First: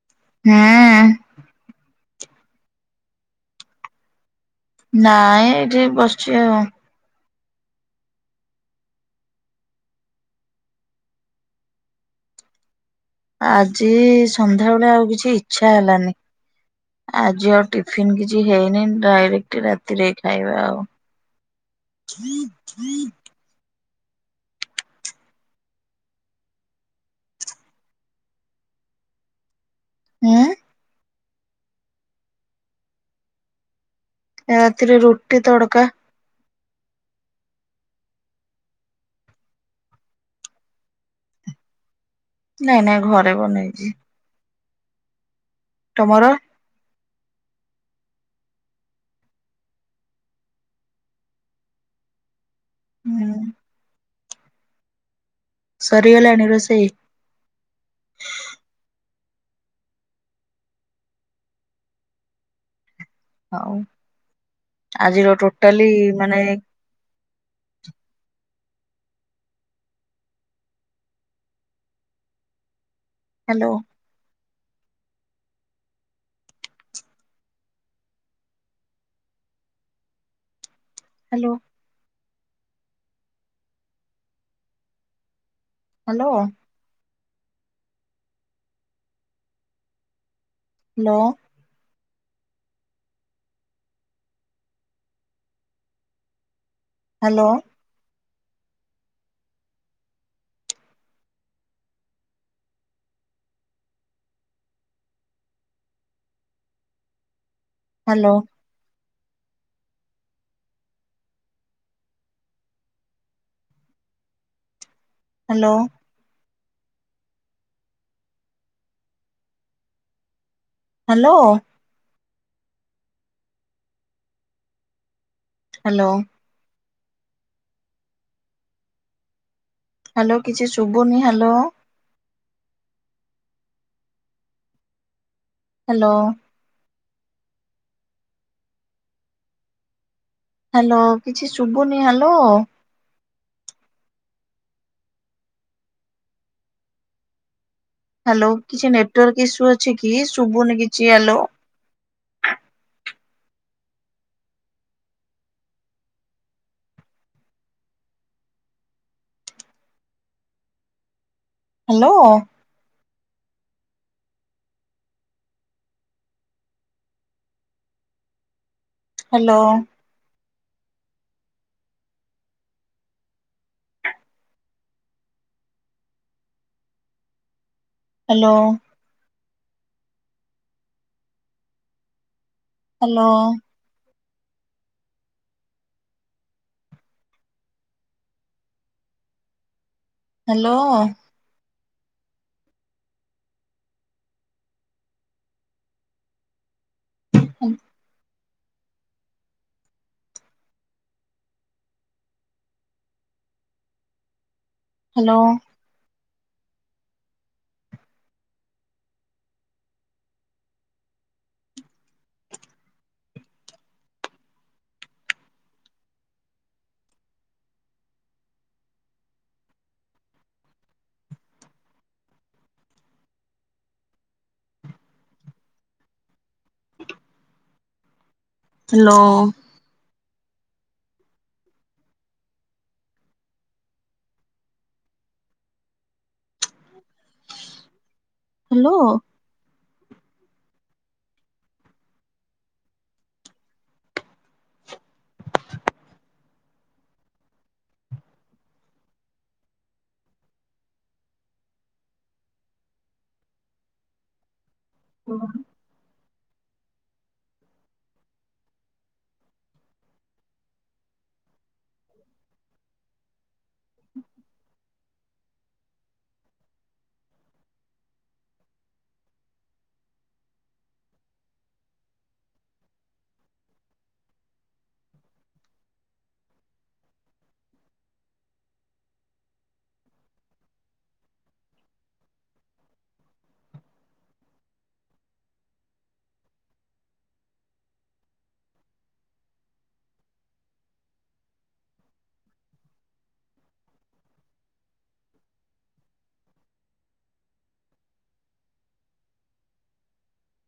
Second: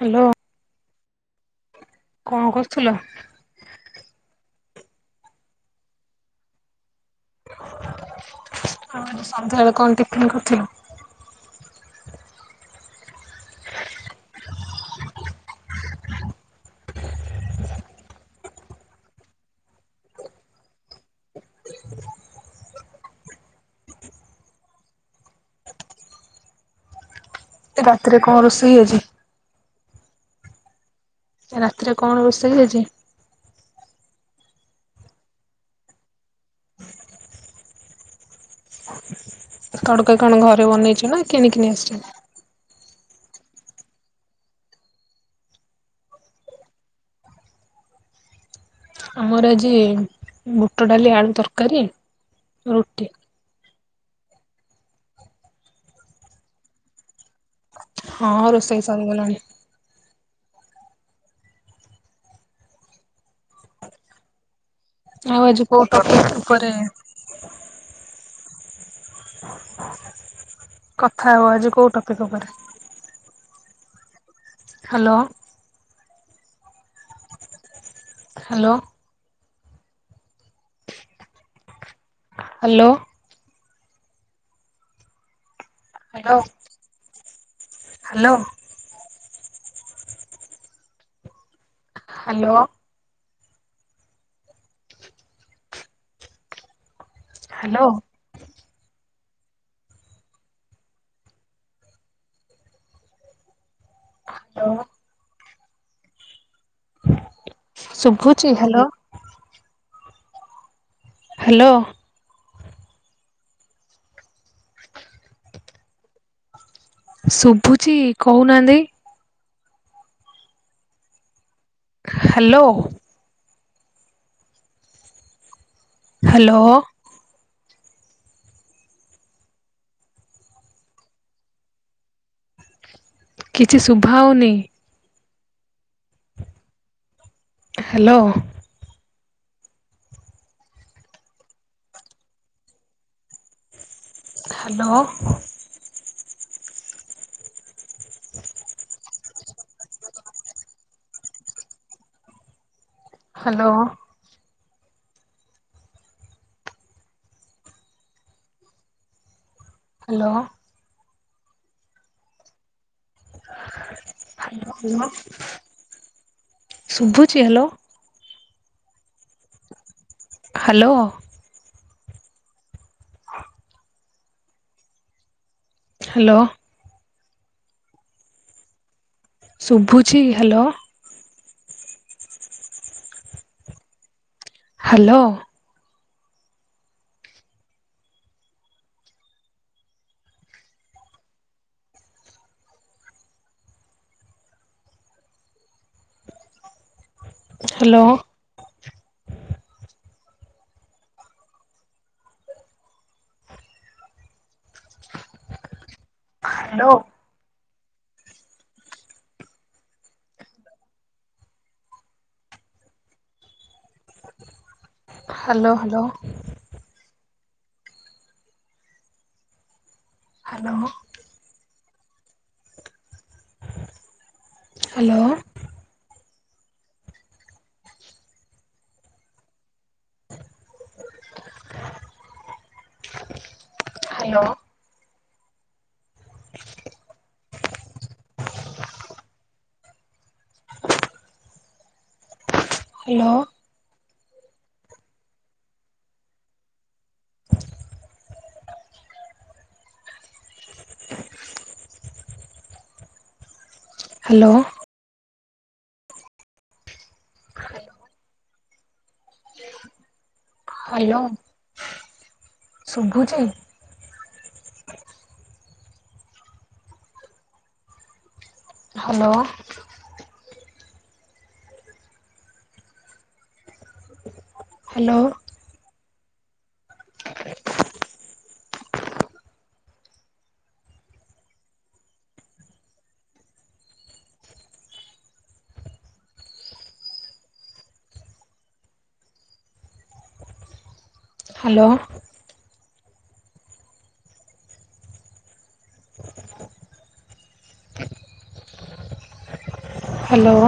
Hello. ହେଁଆ। କଁ କରୁଥିଲ? ନାଇଁ ଏଇଠି ବସଛି ଆଉ। ହଁ ଆଜି ସନ୍ଧ୍ୟାବେଳେ କଣ ଟିଫନ୍ କରିଥିଲ? ଆଜି ସନ୍ଧ୍ୟାବେଳେ ଆଉ କିଛି ଇଚ୍ଛା ହେଲାନି। ଆଜି ଆଉ ଟିଫିନ କିଛି ହେଇନି ଡାଇରେକ୍ଟ ରାତିରେ ଖାଇବା ଆଉ। ହୁଁ ତୁ ଗତିରେ କଁ ରୋଷେଇ ଅଛି? ଏଁ? ରାତିରେ କଣ ରୋଷେଇ ହେଇଚି? ଆ ରାତିରେ ରୁଟି ତଡ଼କା। ତଡକା କଣ ଘରେ ବନେଇଛୁ ନା କିଣିକି ନେଇ ଆସଚୁ? ନାଇଁ ନାଇଁ ଘରେ ବନେଇଛି। ତମର? ଆମର ଆଜି ବୁଟ ଡାଲି ଆଳୁ ତରକାରୀ ରୁଟି ହୁଁ ସରିଗଲାଣି ରୋଷେଇ? ହଁ ରୋଷେଇ ସରି ଗଲାଣି। ହଉ ଆଜିର ଆଉ ଆଜି କୋଉ ଟୋଟାଲି ଟପିକ ମାନେ ଉପରେ କଥା ହବ ଆଜି କୋଉ ଟପିକ୍ ଉପରେ? Hello. Hello. Hello. Hello. Hello. Hello. Hello. Hello. Hello. Hello. Hello hello. Hello ଶୁଭୁଛି ହାଲୋ। ହାଲୋ। ହାଲୋ। ଶୁଭୁଛି କହୁନାହାନ୍ତି। Hello. Hello. Hello. Hello. Hello କିଛି ଶୁଭୁନି ହାଲୋ। କିଛି ଶୁଭାହଉନି। ହାଲୋ। ହାଲୋ। ହାଲୋ କିଛି ଶୁବୁନି ହାଲୋ। ହାଲୋ। ହାଲୋ କିଛି ନେଟୱାର୍କ ଇସ୍ୟୁ ଅଛି କି? ଶୁବୁନି କିଛି ହାଲୋ। ହାଲୋ। ହାଲୋ। ହାଲୋ। ଶୁଭୁଛି hello. Hello. Hello. Hello. Hello. ଶୁଭୁଛି hello. Hello. Hello. Hello. Hello. Hello. Hello. Hello hello. Hello. Hello. Hello. Hello. Hello. Hello. Hello. ହୁଁ। [unintelligible] ହାଲୋ ଶୁଭୁଛି? Hello. Hello. Hello. [inaudible] Hello.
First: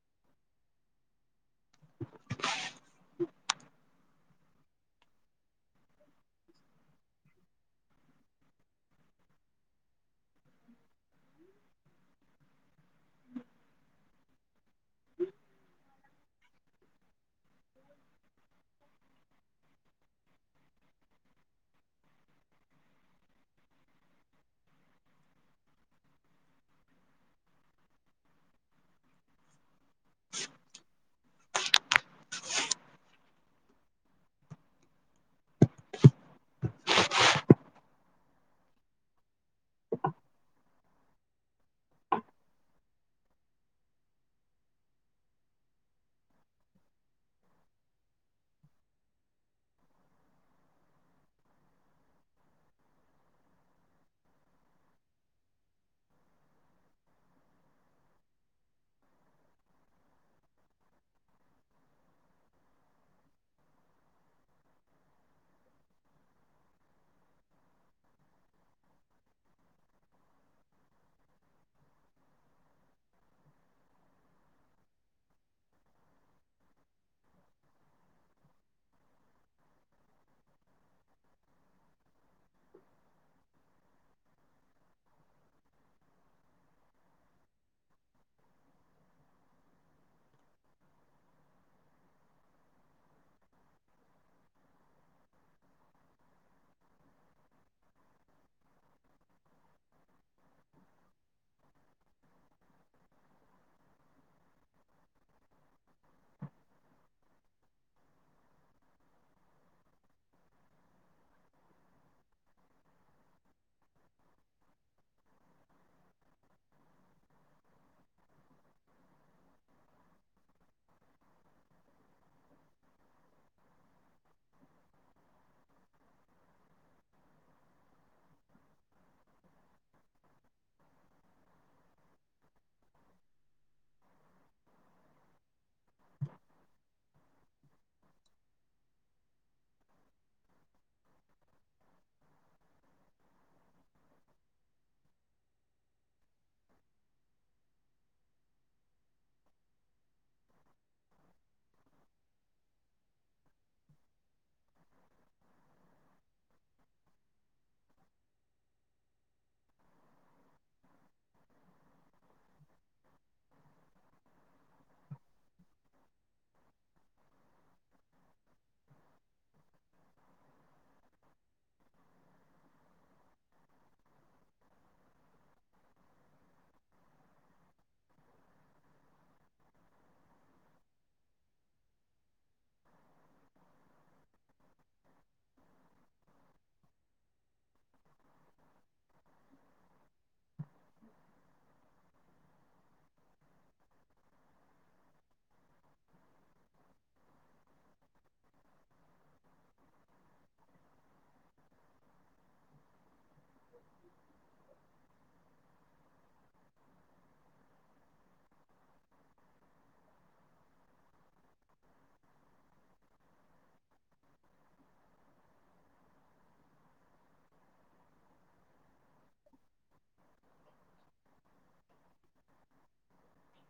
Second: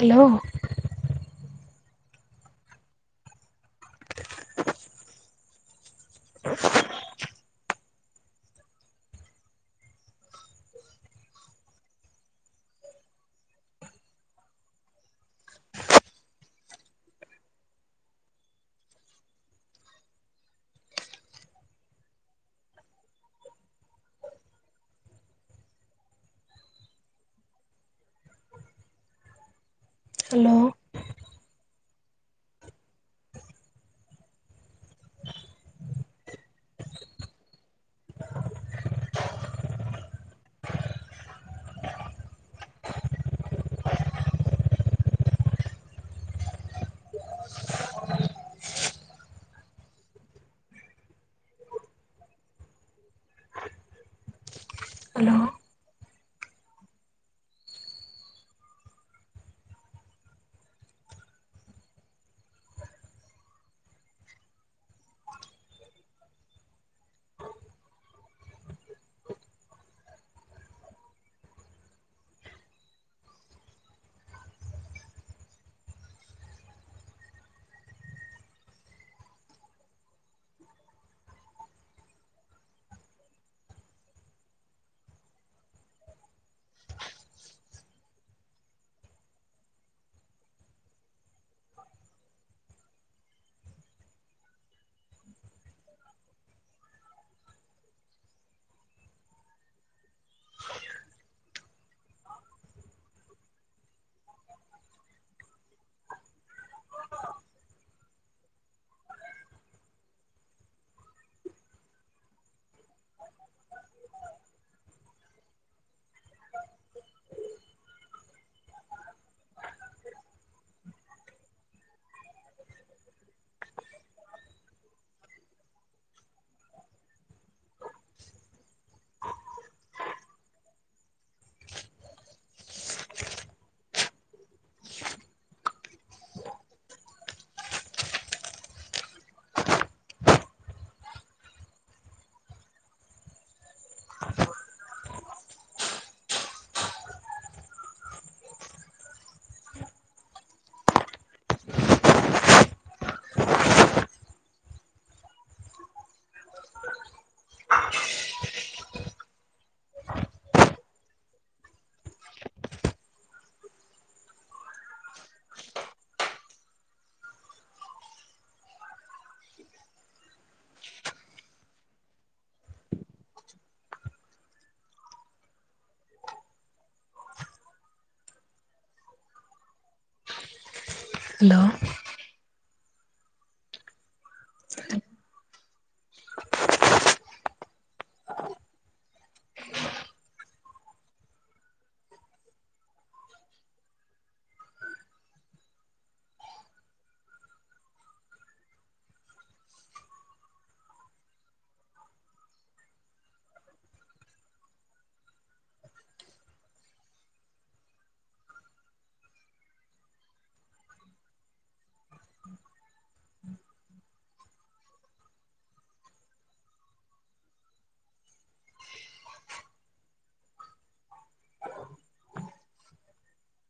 Hello. [inaudible] [inaudible] Hello. [unintelligible] [inaudible] [inaudible] Hello. [unintelligible] [unintelligible] Hello.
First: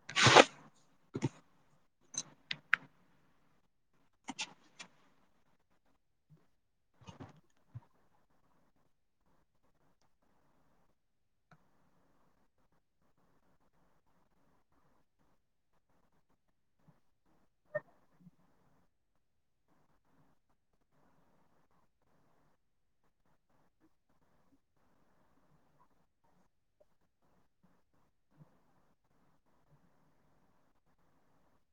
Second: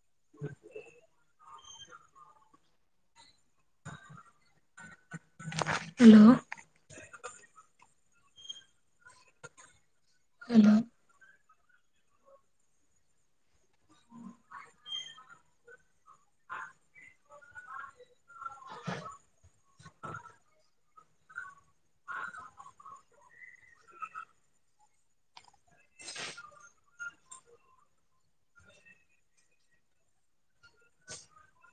[unintelligible] [inaudible] Hello. Hello. [inaudible] କୁହନ୍ତୁ।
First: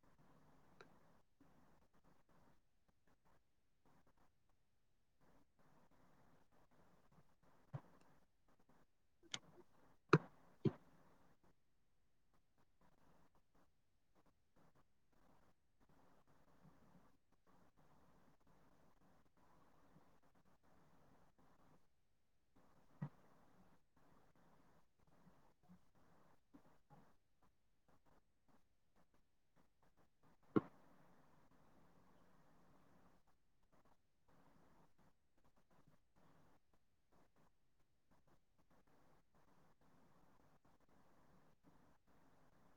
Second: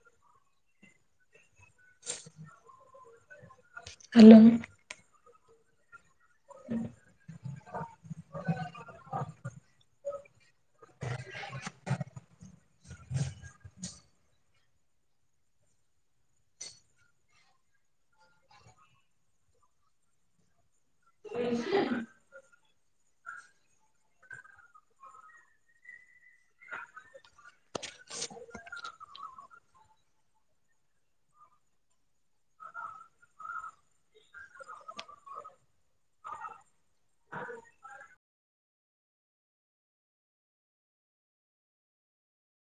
[inaudible] Hello.